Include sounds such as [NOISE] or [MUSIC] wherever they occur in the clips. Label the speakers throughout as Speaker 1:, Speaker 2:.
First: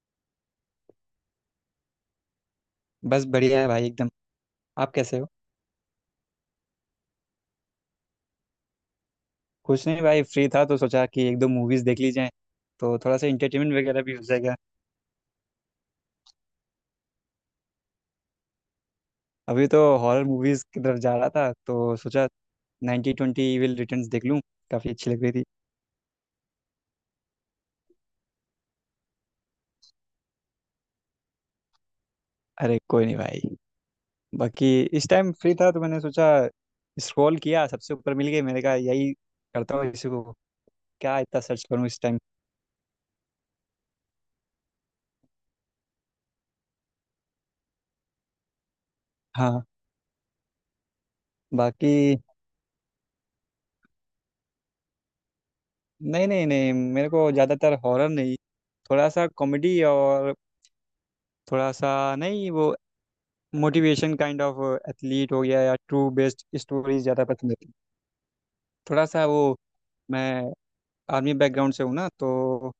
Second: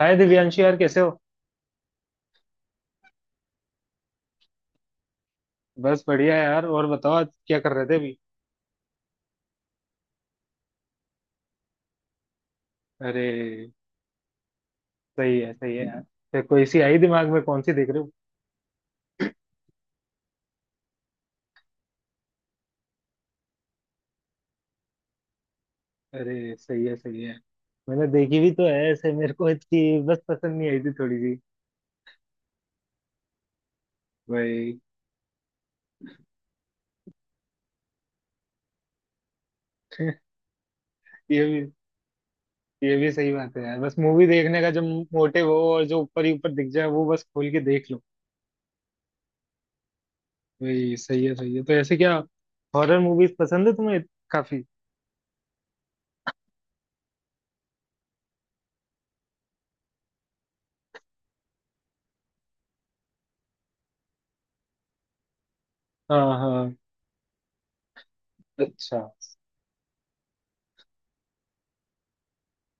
Speaker 1: हाय दिव्यांशी, यार कैसे हो?
Speaker 2: बस बढ़िया है भाई एकदम। आप कैसे हो?
Speaker 1: बस बढ़िया यार। और बताओ, आज क्या कर रहे थे अभी?
Speaker 2: कुछ नहीं भाई, फ्री था तो सोचा कि एक दो मूवीज देख ली जाए, तो थोड़ा
Speaker 1: अरे,
Speaker 2: सा इंटरटेनमेंट वगैरह भी हो जाएगा।
Speaker 1: सही है यार। फिर कोई सी आई दिमाग में, कौन सी देख रहे हो?
Speaker 2: अभी तो हॉरर मूवीज की तरफ जा रहा था तो सोचा 90 ट्वेंटी इविल रिटर्न्स देख लूँ। काफ़ी अच्छी लग रही थी।
Speaker 1: अरे, सही है सही है। मैंने देखी भी तो है ऐसे, मेरे को इसकी बस पसंद नहीं आई थी थोड़ी सी।
Speaker 2: अरे कोई नहीं भाई। बाकी
Speaker 1: भाई।
Speaker 2: इस टाइम फ्री था तो मैंने सोचा, स्क्रॉल किया, सबसे ऊपर मिल गई, मैंने कहा यही करता हूँ इसी को, क्या इतना
Speaker 1: ये
Speaker 2: सर्च
Speaker 1: भी
Speaker 2: करूँ इस टाइम।
Speaker 1: ये भी सही बात है यार, बस मूवी देखने का जब मोटिव हो, और जो ऊपर ही ऊपर दिख जाए वो बस खोल के देख लो।
Speaker 2: हाँ।
Speaker 1: भाई सही है सही है। तो
Speaker 2: बाकी
Speaker 1: ऐसे क्या, हॉरर मूवीज पसंद है तुम्हें काफी?
Speaker 2: नहीं नहीं नहीं, मेरे को ज़्यादातर हॉरर नहीं, थोड़ा सा कॉमेडी और थोड़ा सा नहीं, वो मोटिवेशन काइंड ऑफ, एथलीट हो गया या ट्रू
Speaker 1: हाँ
Speaker 2: बेस्ड
Speaker 1: हाँ।
Speaker 2: स्टोरीज ज़्यादा पसंद है।
Speaker 1: अच्छा।
Speaker 2: थोड़ा सा वो, मैं आर्मी बैकग्राउंड से हूँ ना, तो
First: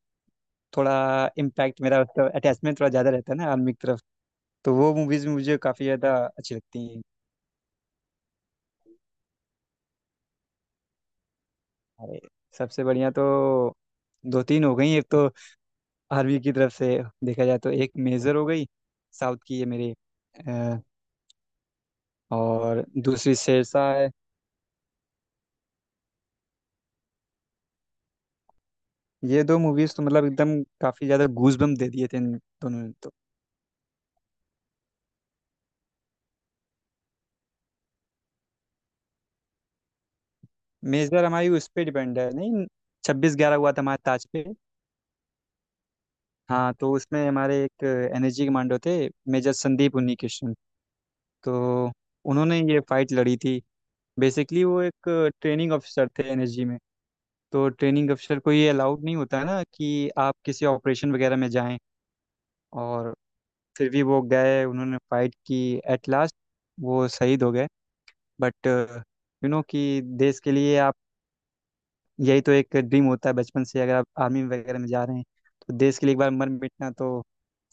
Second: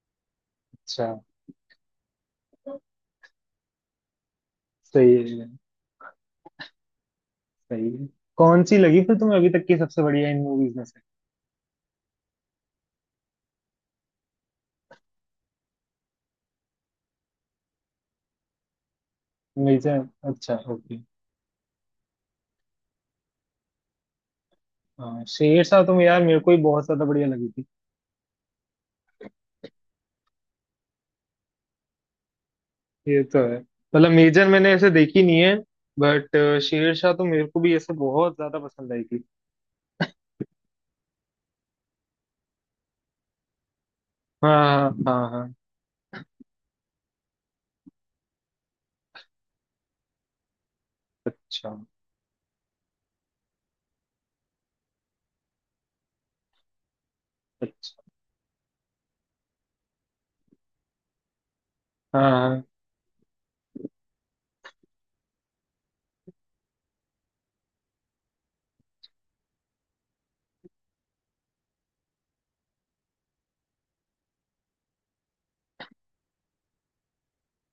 Speaker 2: थोड़ा
Speaker 1: अच्छा,
Speaker 2: इम्पैक्ट मेरा उसका अटैचमेंट थोड़ा ज़्यादा रहता है ना आर्मी की तरफ, तो वो मूवीज़
Speaker 1: सही है
Speaker 2: मुझे काफ़ी ज़्यादा अच्छी लगती हैं।
Speaker 1: सही है। कौन सी लगी फिर तुम्हें अभी तक की सबसे बढ़िया इन मूवीज में से?
Speaker 2: अरे सबसे बढ़िया तो दो तीन हो गई। एक तो आर्मी की तरफ से देखा जाए तो एक मेजर हो गई, साउथ की है
Speaker 1: मेरी से।
Speaker 2: मेरे
Speaker 1: अच्छा,
Speaker 2: अ,
Speaker 1: ओके।
Speaker 2: और दूसरी शेरशाह है।
Speaker 1: हाँ, शेरशाह तो यार मेरे को ही बहुत ज्यादा बढ़िया लगी थी।
Speaker 2: ये दो मूवीज़ तो मतलब एकदम काफ़ी ज़्यादा गूज बम्प दे दिए थे इन दोनों ने तो।
Speaker 1: ये तो है, मतलब मेजर मैंने ऐसे देखी नहीं है, बट शेरशाह तो मेरे को भी ऐसे बहुत ज्यादा पसंद आई थी।
Speaker 2: मेजर हमारी उस पे डिपेंड है, नहीं छब्बीस ग्यारह हुआ था हमारे ताज पे।
Speaker 1: हाँ हाँ हाँ हाँ।
Speaker 2: हाँ, तो उसमें हमारे एक एनर्जी कमांडो थे, मेजर संदीप उन्नी कृष्ण।
Speaker 1: अच्छा।
Speaker 2: तो उन्होंने ये फाइट लड़ी थी। बेसिकली वो एक ट्रेनिंग ऑफिसर थे एनर्जी में, तो
Speaker 1: अच्छा,
Speaker 2: ट्रेनिंग ऑफिसर को ये अलाउड नहीं होता है ना कि आप किसी ऑपरेशन वगैरह में जाएं,
Speaker 1: हाँ हाँ,
Speaker 2: और फिर भी वो गए, उन्होंने फाइट की, एट लास्ट वो शहीद हो गए। बट यू नो कि देश के लिए आप, यही तो एक ड्रीम होता है बचपन से, अगर आप आर्मी वगैरह में जा रहे हैं तो देश के लिए एक बार मर मिटना तो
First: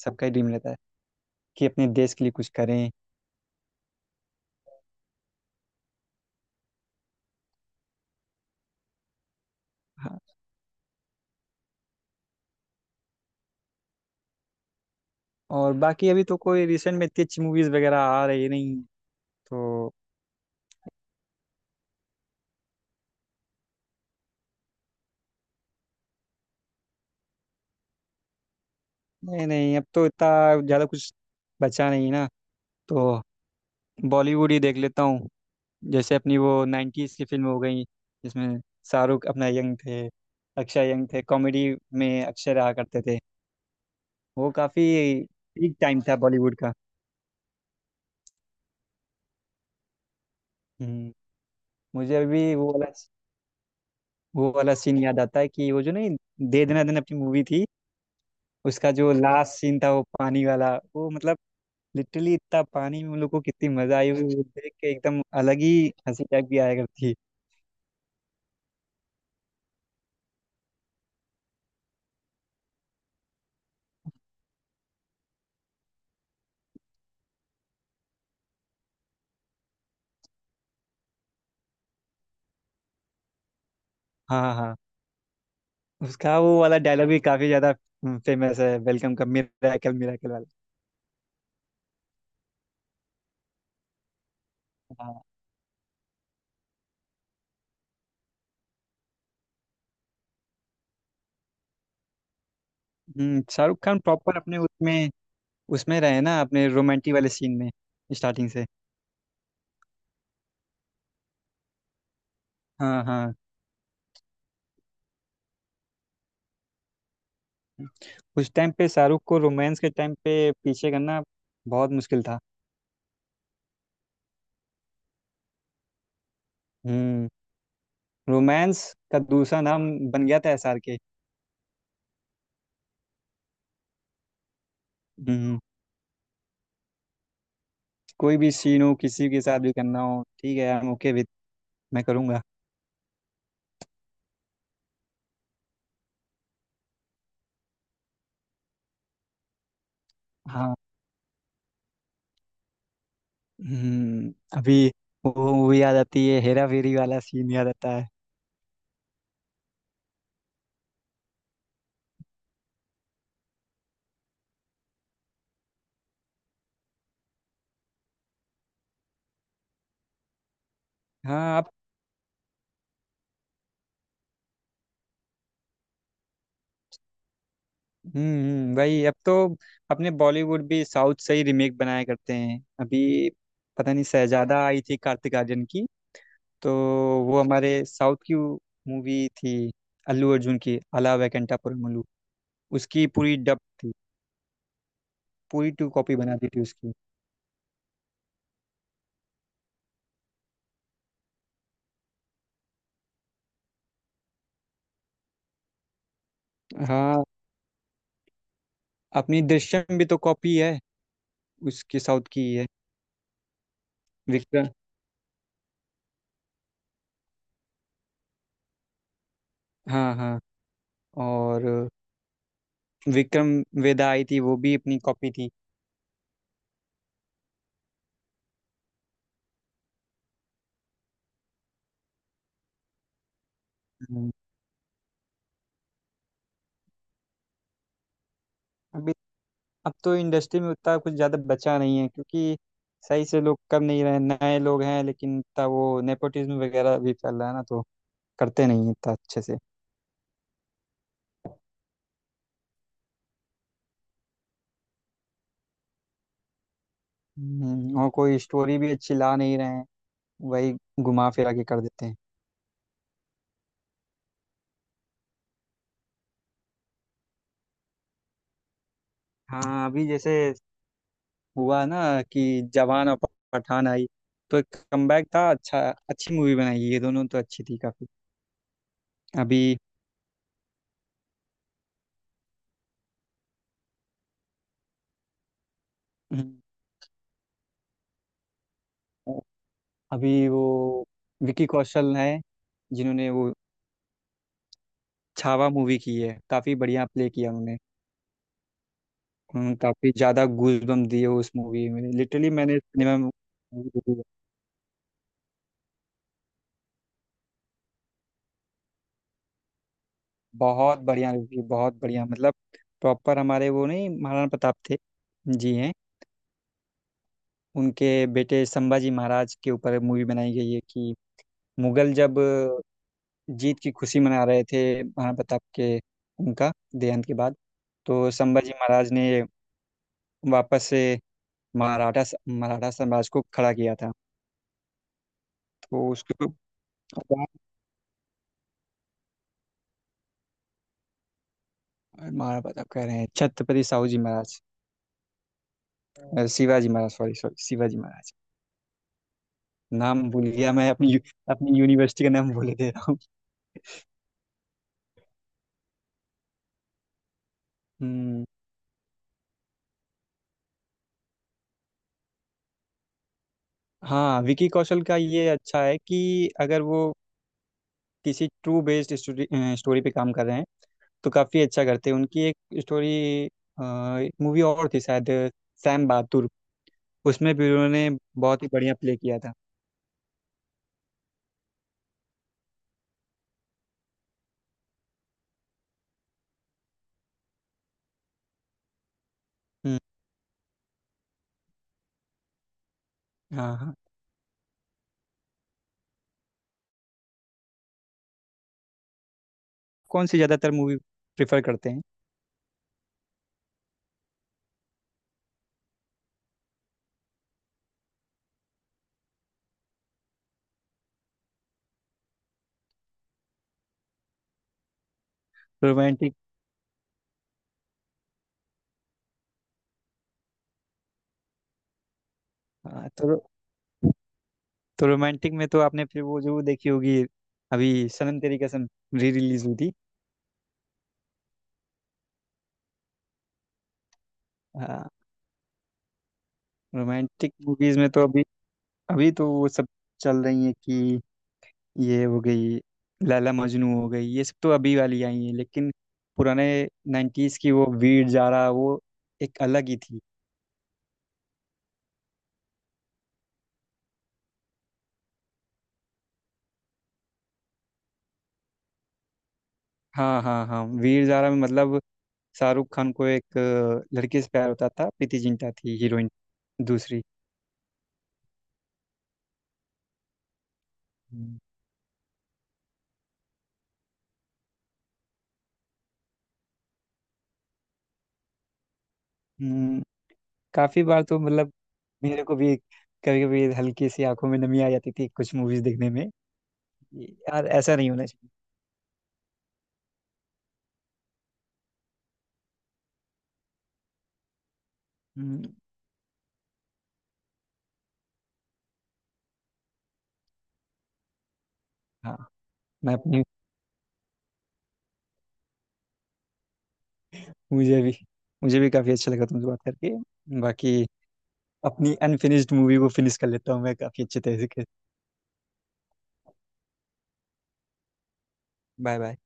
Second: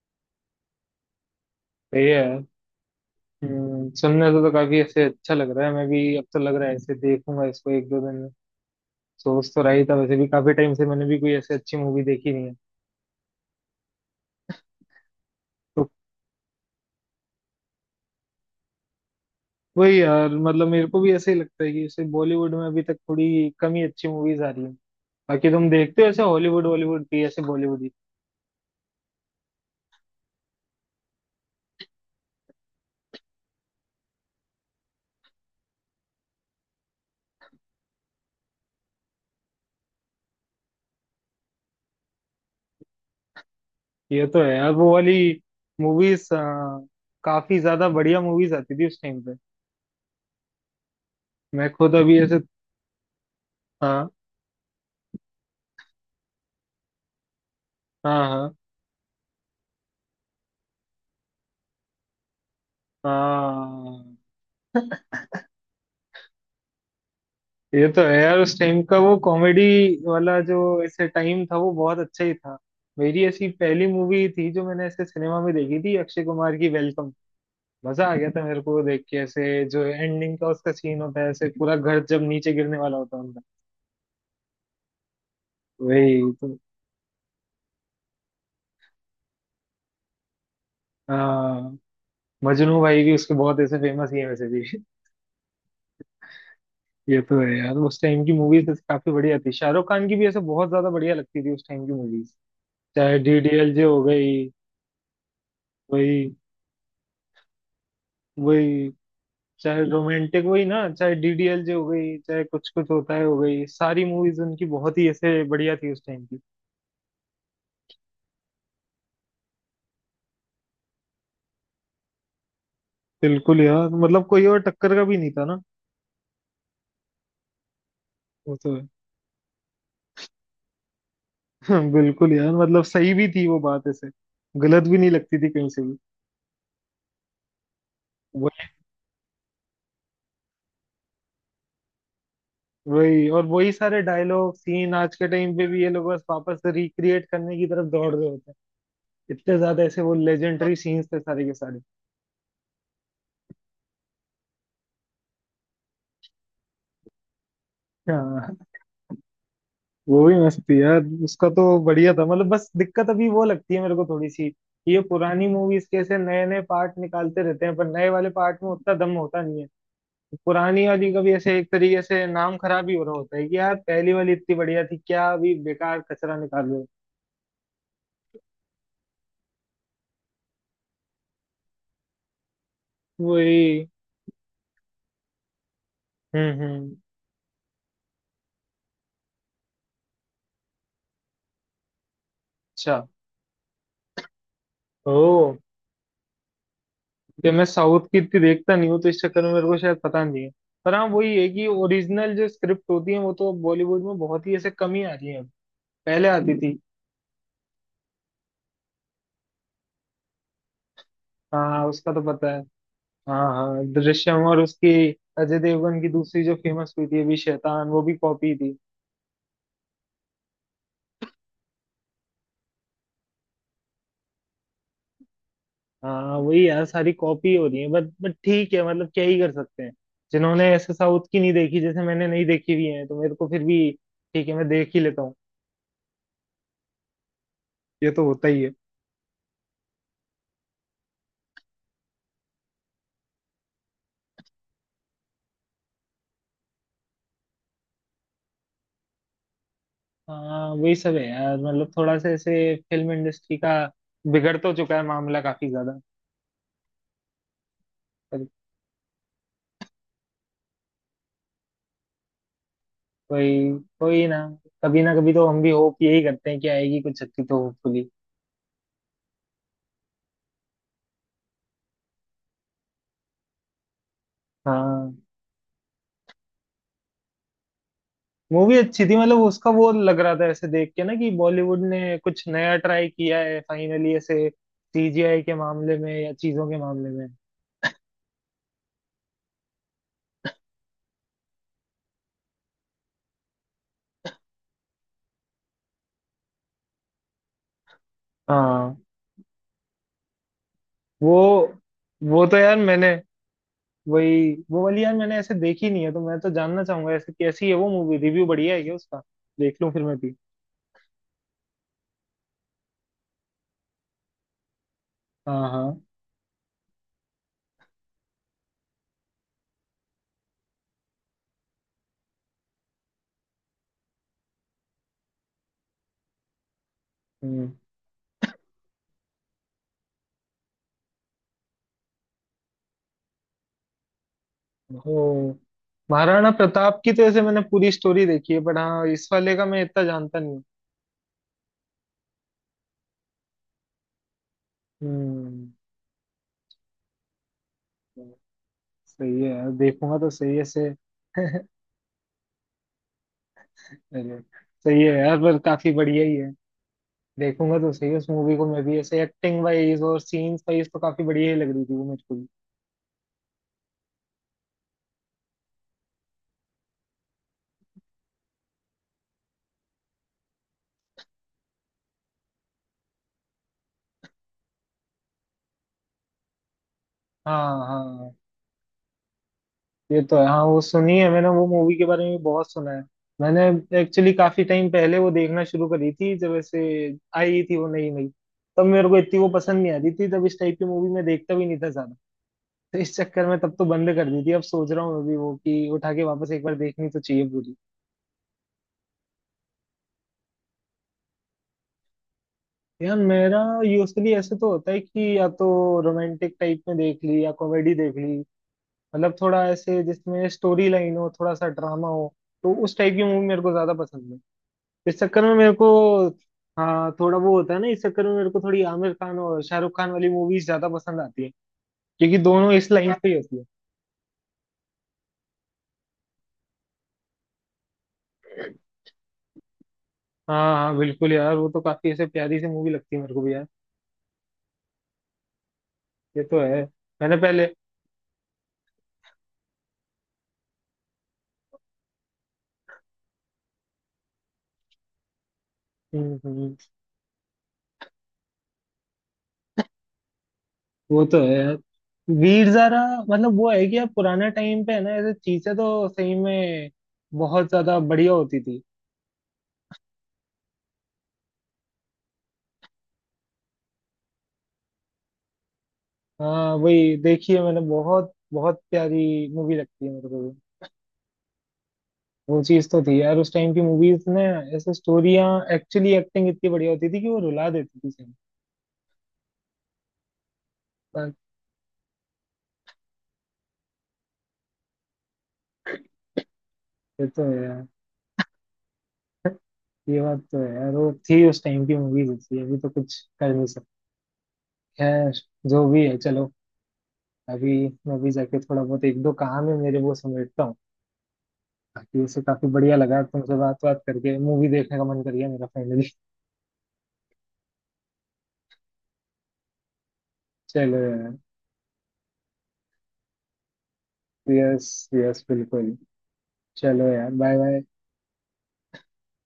Speaker 2: सबका ही ड्रीम रहता है, कि अपने
Speaker 1: सही
Speaker 2: देश के
Speaker 1: है।
Speaker 2: लिए कुछ करें।
Speaker 1: सुनने से तो काफी ऐसे अच्छा लग रहा है, मैं भी अब तो लग रहा है ऐसे देखूंगा इसको एक दो दिन में। सोच तो रही था वैसे
Speaker 2: हाँ,
Speaker 1: भी काफी टाइम से, मैंने भी कोई ऐसे अच्छी मूवी देखी नहीं है।
Speaker 2: और
Speaker 1: तो
Speaker 2: बाकी अभी तो कोई रिसेंट में इतनी अच्छी मूवीज वगैरह आ रही नहीं हैं। तो
Speaker 1: वही यार, मतलब मेरे को भी ऐसे ही लगता है कि जैसे बॉलीवुड में अभी तक थोड़ी कम ही अच्छी मूवीज आ रही हैं। बाकी तुम देखते हो ऐसे हॉलीवुड बॉलीवुड की, ऐसे बॉलीवुड की?
Speaker 2: नहीं नहीं, अब तो इतना ज़्यादा कुछ बचा नहीं ना, तो बॉलीवुड ही देख लेता हूँ। जैसे अपनी वो नाइन्टीज़ की फिल्म हो गई, जिसमें शाहरुख अपना यंग थे, अक्षय यंग थे, कॉमेडी में अक्षय रहा करते थे।
Speaker 1: ये तो
Speaker 2: वो
Speaker 1: है यार,
Speaker 2: काफ़ी
Speaker 1: वो वाली
Speaker 2: पीक टाइम था
Speaker 1: मूवीज,
Speaker 2: बॉलीवुड का।
Speaker 1: काफी ज्यादा बढ़िया मूवीज आती थी उस टाइम पे।
Speaker 2: हम्म।
Speaker 1: मैं खुद
Speaker 2: मुझे
Speaker 1: अभी ऐसे।
Speaker 2: अभी
Speaker 1: हाँ
Speaker 2: वो वाला सीन याद आता है कि वो जो नहीं दे दना दन अपनी मूवी थी,
Speaker 1: हाँ हाँ
Speaker 2: उसका जो लास्ट सीन था वो पानी वाला, वो मतलब लिटरली इतना पानी में उन लोगों को कितनी मजा आई
Speaker 1: हाँ।
Speaker 2: वो देख के एकदम अलग ही हंसी टाइप की आया करती।
Speaker 1: ये तो है यार, उस टाइम का वो कॉमेडी वाला जो ऐसे टाइम था वो बहुत अच्छा ही था। मेरी ऐसी पहली मूवी थी जो मैंने ऐसे सिनेमा में देखी थी, अक्षय कुमार की वेलकम। मजा आ गया था मेरे को वो देख के, ऐसे जो एंडिंग का उसका सीन होता है ऐसे पूरा घर जब नीचे गिरने वाला होता है उनका।
Speaker 2: हाँ हाँ हाँ।
Speaker 1: वही
Speaker 2: उसका
Speaker 1: तो।
Speaker 2: वो वाला डायलॉग भी काफी ज्यादा फेमस है वेलकम का, मिराकल मिराकल वाला।
Speaker 1: हाँ। मजनू भाई भी उसके बहुत ऐसे फेमस ही है वैसे भी। [LAUGHS]
Speaker 2: हाँ।
Speaker 1: ये तो है यार, उस टाइम की मूवीज काफी बढ़िया थी। शाहरुख खान की भी ऐसे बहुत ज्यादा बढ़िया लगती थी उस टाइम की मूवीज। चाहे
Speaker 2: शाहरुख
Speaker 1: डीडीएलजे
Speaker 2: खान
Speaker 1: हो
Speaker 2: प्रॉपर
Speaker 1: गई।
Speaker 2: अपने उसमें उसमें रहे
Speaker 1: वही।
Speaker 2: ना अपने रोमांटिक वाले सीन में, स्टार्टिंग से।
Speaker 1: वही, चाहे रोमांटिक, वही ना, चाहे डीडीएलजे हो गई, चाहे कुछ कुछ
Speaker 2: हाँ
Speaker 1: होता है
Speaker 2: हाँ,
Speaker 1: हो गई, सारी मूवीज उनकी बहुत ही ऐसे बढ़िया थी उस टाइम की।
Speaker 2: उस टाइम पे शाहरुख को रोमांस के टाइम पे पीछे करना बहुत मुश्किल था।
Speaker 1: बिल्कुल यार, मतलब कोई और टक्कर का भी नहीं था ना।
Speaker 2: हम्म।
Speaker 1: वो तो
Speaker 2: रोमांस
Speaker 1: है।
Speaker 2: का दूसरा नाम बन गया था एसआरके।
Speaker 1: [LAUGHS] हाँ, बिल्कुल यार, मतलब सही भी थी वो बात ऐसे, गलत भी नहीं लगती थी
Speaker 2: हम्म।
Speaker 1: कहीं से भी।
Speaker 2: कोई भी
Speaker 1: वही।
Speaker 2: सीन हो, किसी के साथ भी करना हो, ठीक है, आई ओके विद, मैं करूँगा।
Speaker 1: वही और वही सारे डायलॉग सीन आज के टाइम पे भी ये लोग बस वापस रिक्रिएट करने की तरफ दौड़ रहे होते हैं, इतने ज्यादा ऐसे वो लेजेंडरी
Speaker 2: हाँ।
Speaker 1: सीन्स थे सारे के सारे।
Speaker 2: हम्म। अभी वो मूवी याद आती है, हेरा फेरी वाला सीन याद आता है।
Speaker 1: हाँ, वो भी मस्त थी यार, उसका तो बढ़िया था। मतलब बस दिक्कत अभी वो लगती है मेरे को थोड़ी सी, ये पुरानी मूवीज के ऐसे नए नए पार्ट निकालते रहते हैं पर नए वाले पार्ट में उतना दम होता नहीं है। पुरानी वाली का भी
Speaker 2: हाँ
Speaker 1: ऐसे एक
Speaker 2: आप,
Speaker 1: तरीके से नाम खराब ही हो रहा होता है कि यार, पहली वाली इतनी बढ़िया थी, क्या अभी बेकार कचरा निकाल रहे हो।
Speaker 2: वही अब तो अपने बॉलीवुड भी साउथ से ही रिमेक बनाया करते हैं। अभी
Speaker 1: वही।
Speaker 2: पता नहीं शहजादा आई थी कार्तिक आर्यन की, तो
Speaker 1: हम्म।
Speaker 2: वो हमारे साउथ की मूवी थी, अल्लू अर्जुन की अला वेंकटा पुरमुलु,
Speaker 1: अच्छा।
Speaker 2: उसकी पूरी डब थी,
Speaker 1: ओ।
Speaker 2: पूरी टू कॉपी बना दी थी उसकी।
Speaker 1: कि मैं साउथ की इतनी देखता नहीं हूँ, तो इस चक्कर में मेरे को शायद पता नहीं है। पर हाँ, वही है कि ओरिजिनल जो स्क्रिप्ट होती है वो तो बॉलीवुड में बहुत ही ऐसे कम ही आ रही है, पहले आती थी।
Speaker 2: हाँ, अपनी दृश्यम भी तो कॉपी है,
Speaker 1: हाँ हाँ,
Speaker 2: उसकी
Speaker 1: उसका तो
Speaker 2: साउथ की
Speaker 1: पता
Speaker 2: ही
Speaker 1: है।
Speaker 2: है,
Speaker 1: हाँ हाँ, दृश्यम और
Speaker 2: विक्रम।
Speaker 1: उसकी अजय देवगन की दूसरी जो फेमस हुई थी अभी, शैतान, वो भी कॉपी थी।
Speaker 2: हाँ हाँ, और विक्रम वेदा आई थी, वो भी अपनी कॉपी थी।
Speaker 1: हाँ, वही यार सारी कॉपी हो रही है, बट ठीक है, मतलब क्या ही कर सकते हैं। जिन्होंने ऐसे साउथ की नहीं देखी, जैसे मैंने नहीं देखी हुई है, तो मेरे को फिर भी
Speaker 2: हम्म,
Speaker 1: ठीक है, मैं देख ही लेता हूँ। ये तो होता ही है।
Speaker 2: अभी अब तो इंडस्ट्री में उतना कुछ ज़्यादा बचा नहीं है, क्योंकि सही से लोग कर नहीं रहे, नए लोग हैं लेकिन इतना वो नेपोटिज्म वगैरह भी फैल रहा है ना, तो करते नहीं हैं इतना अच्छे से।
Speaker 1: हाँ, वही सब है यार, मतलब थोड़ा सा ऐसे फिल्म इंडस्ट्री का बिगड़ तो चुका है मामला काफी ज्यादा।
Speaker 2: और कोई
Speaker 1: पर
Speaker 2: स्टोरी भी अच्छी ला नहीं रहे हैं, वही घुमा फिरा के कर देते हैं।
Speaker 1: कोई, कोई ना, कभी ना कभी तो हम भी होप यही करते हैं कि आएगी कुछ अच्छी तो, होपफुली।
Speaker 2: हाँ, अभी जैसे हुआ ना कि जवान और पठान आई, तो एक
Speaker 1: हाँ।
Speaker 2: कमबैक था अच्छा, अच्छी मूवी बनाई है, ये दोनों तो अच्छी थी काफी।
Speaker 1: मूवी अच्छी थी, मतलब उसका
Speaker 2: अभी
Speaker 1: वो लग रहा था ऐसे देख के ना, कि बॉलीवुड ने कुछ नया ट्राई किया है फाइनली, ऐसे सीजीआई के मामले में या
Speaker 2: हम्म,
Speaker 1: चीजों के मामले में।
Speaker 2: अभी वो विकी कौशल है, जिन्होंने वो छावा मूवी की है, काफी बढ़िया प्ले किया उन्होंने,
Speaker 1: हाँ,
Speaker 2: उन्होंने काफी ज्यादा गूजबम्प दिए
Speaker 1: वो
Speaker 2: उस मूवी में,
Speaker 1: वो
Speaker 2: लिटरली
Speaker 1: तो यार
Speaker 2: मैंने
Speaker 1: मैंने,
Speaker 2: सिनेमा।
Speaker 1: वही वो वाली यार मैंने ऐसे देखी नहीं है, तो मैं तो जानना चाहूंगा ऐसे कैसी है वो मूवी, रिव्यू बढ़िया है क्या उसका? देख लूं फिर मैं भी।
Speaker 2: बहुत बढ़िया रिव्यू, बहुत बढ़िया मतलब, प्रॉपर हमारे वो नहीं महाराणा प्रताप थे
Speaker 1: हाँ
Speaker 2: जी हैं,
Speaker 1: हाँ।
Speaker 2: उनके बेटे संभाजी महाराज के ऊपर मूवी बनाई गई है कि मुगल जब जीत की खुशी मना रहे थे महाराणा प्रताप के, उनका देहांत के बाद,
Speaker 1: हम्म।
Speaker 2: तो संभाजी महाराज ने वापस से मराठा मराठा साम्राज्य को खड़ा किया था,
Speaker 1: ओ।
Speaker 2: तो उसके
Speaker 1: महाराणा प्रताप की तो ऐसे
Speaker 2: ऊपर।
Speaker 1: मैंने पूरी स्टोरी देखी है, बट हाँ, इस वाले का मैं इतना जानता नहीं हूँ।
Speaker 2: महाराणा प्रताप कह रहे हैं छत्रपति साहू जी महाराज,
Speaker 1: हम्म।
Speaker 2: शिवाजी महाराज, सॉरी सॉरी, शिवाजी महाराज,
Speaker 1: सही है यार, देखूंगा
Speaker 2: नाम
Speaker 1: तो
Speaker 2: भूल
Speaker 1: सही है
Speaker 2: गया
Speaker 1: से।
Speaker 2: मैं अपनी
Speaker 1: [LAUGHS]
Speaker 2: अपनी यूनिवर्सिटी का नाम भूल दे रहा हूँ।
Speaker 1: अरे, सही है यार, पर काफी बढ़िया ही है। देखूंगा तो सही उस
Speaker 2: हम्म।
Speaker 1: मूवी को मैं भी, ऐसे एक्टिंग वाइज और सीन्स वाइज तो काफी बढ़िया ही लग रही थी वो मुझको भी।
Speaker 2: हाँ विकी कौशल का ये अच्छा है कि अगर वो किसी ट्रू बेस्ड स्टोरी स्टोरी पे काम कर रहे हैं तो काफ़ी अच्छा करते हैं। उनकी एक स्टोरी, एक मूवी और थी शायद सैम बहादुर, उसमें भी
Speaker 1: हाँ
Speaker 2: उन्होंने
Speaker 1: हाँ।
Speaker 2: बहुत ही बढ़िया प्ले किया था।
Speaker 1: ये तो है, हाँ, वो सुनी है मैंने, वो मूवी के बारे में भी बहुत सुना है मैंने। एक्चुअली काफी टाइम पहले वो देखना शुरू करी थी जब ऐसे आई थी वो नई नई। तब मेरे को इतनी वो पसंद नहीं
Speaker 2: हम्म।
Speaker 1: आती थी, तब इस टाइप की मूवी मैं देखता भी नहीं था ज्यादा। तो इस चक्कर में तब
Speaker 2: हाँ
Speaker 1: तो
Speaker 2: हाँ,
Speaker 1: बंद कर दी थी, अब सोच रहा हूँ मैं भी वो कि उठा के वापस एक बार देखनी तो चाहिए पूरी।
Speaker 2: कौन सी ज़्यादातर मूवी प्रेफर करते हैं?
Speaker 1: यार मेरा यूजली ऐसे तो होता है कि या तो रोमांटिक टाइप में देख ली या कॉमेडी देख ली। मतलब थोड़ा ऐसे जिसमें स्टोरी लाइन हो, थोड़ा सा ड्रामा हो, तो उस टाइप की मूवी मेरे को ज्यादा पसंद है। इस चक्कर में मेरे को
Speaker 2: रोमांटिक?
Speaker 1: हाँ, थोड़ा वो होता है ना। इस चक्कर में मेरे को थोड़ी आमिर खान और शाहरुख खान वाली मूवीज ज्यादा पसंद आती है, क्योंकि दोनों इस
Speaker 2: हाँ
Speaker 1: लाइन पे ही
Speaker 2: तो
Speaker 1: होती है।
Speaker 2: तो रोमांटिक में तो आपने फिर वो जरूर देखी होगी, अभी सनम तेरी कसम री रिलीज हुई थी।
Speaker 1: हाँ हाँ, बिल्कुल यार, वो तो काफी ऐसे प्यारी सी मूवी लगती है मेरे को भी यार।
Speaker 2: हाँ।
Speaker 1: ये तो है, मैंने
Speaker 2: रोमांटिक
Speaker 1: पहले।
Speaker 2: मूवीज में तो अभी, अभी तो वो सब चल रही है कि ये हो गई लैला मजनू हो गई, ये सब तो अभी वाली आई हैं लेकिन
Speaker 1: हम्म
Speaker 2: पुराने
Speaker 1: हम्म।
Speaker 2: 90s की वो वीर जारा, वो एक अलग ही थी।
Speaker 1: वो तो है यार। भीड़ जरा, मतलब वो है कि यार पुराना टाइम पे है ना, ऐसे चीजें तो सही में बहुत ज्यादा बढ़िया होती थी।
Speaker 2: हाँ हाँ हाँ वीर जारा में मतलब शाहरुख खान को एक लड़की से प्यार होता था, प्रीति जिंटा थी हीरोइन,
Speaker 1: हाँ, वही
Speaker 2: दूसरी।
Speaker 1: देखिए मैंने, बहुत बहुत प्यारी मूवी लगती है मेरे को भी।
Speaker 2: हम्म।
Speaker 1: वो चीज तो थी यार उस टाइम की मूवीज ने, ऐसे स्टोरियां, एक्चुअली एक्टिंग इतनी बढ़िया होती थी कि वो रुला देती थी सही में।
Speaker 2: हम्म, काफी बार
Speaker 1: पर
Speaker 2: तो मतलब मेरे को भी कभी कभी हल्की सी आंखों में नमी आ जाती थी कुछ मूवीज देखने में।
Speaker 1: ये तो है
Speaker 2: यार
Speaker 1: यार,
Speaker 2: ऐसा नहीं होना चाहिए।
Speaker 1: ये बात तो है यार, वो थी उस टाइम की मूवीज ऐसी, अभी तो कुछ कर नहीं सकते। खैर,
Speaker 2: हम्म।
Speaker 1: जो भी है, चलो। अभी मैं भी जाके थोड़ा बहुत एक दो कहानी मेरे वो समेटता हूँ। बाकी
Speaker 2: हाँ,
Speaker 1: वैसे काफी बढ़िया
Speaker 2: मैं
Speaker 1: लगा
Speaker 2: अपनी,
Speaker 1: तुमसे बात बात करके, मूवी देखने का मन कर गया मेरा फाइनली।
Speaker 2: मुझे भी मुझे भी काफी अच्छा लगा तुमसे बात करके।
Speaker 1: चलो
Speaker 2: बाकी
Speaker 1: यार।
Speaker 2: अपनी अनफिनिश्ड मूवी को फिनिश कर लेता हूँ मैं काफी अच्छे तरीके से।
Speaker 1: यस यस, बिल्कुल। चलो यार, बाय बाय।
Speaker 2: Bye bye.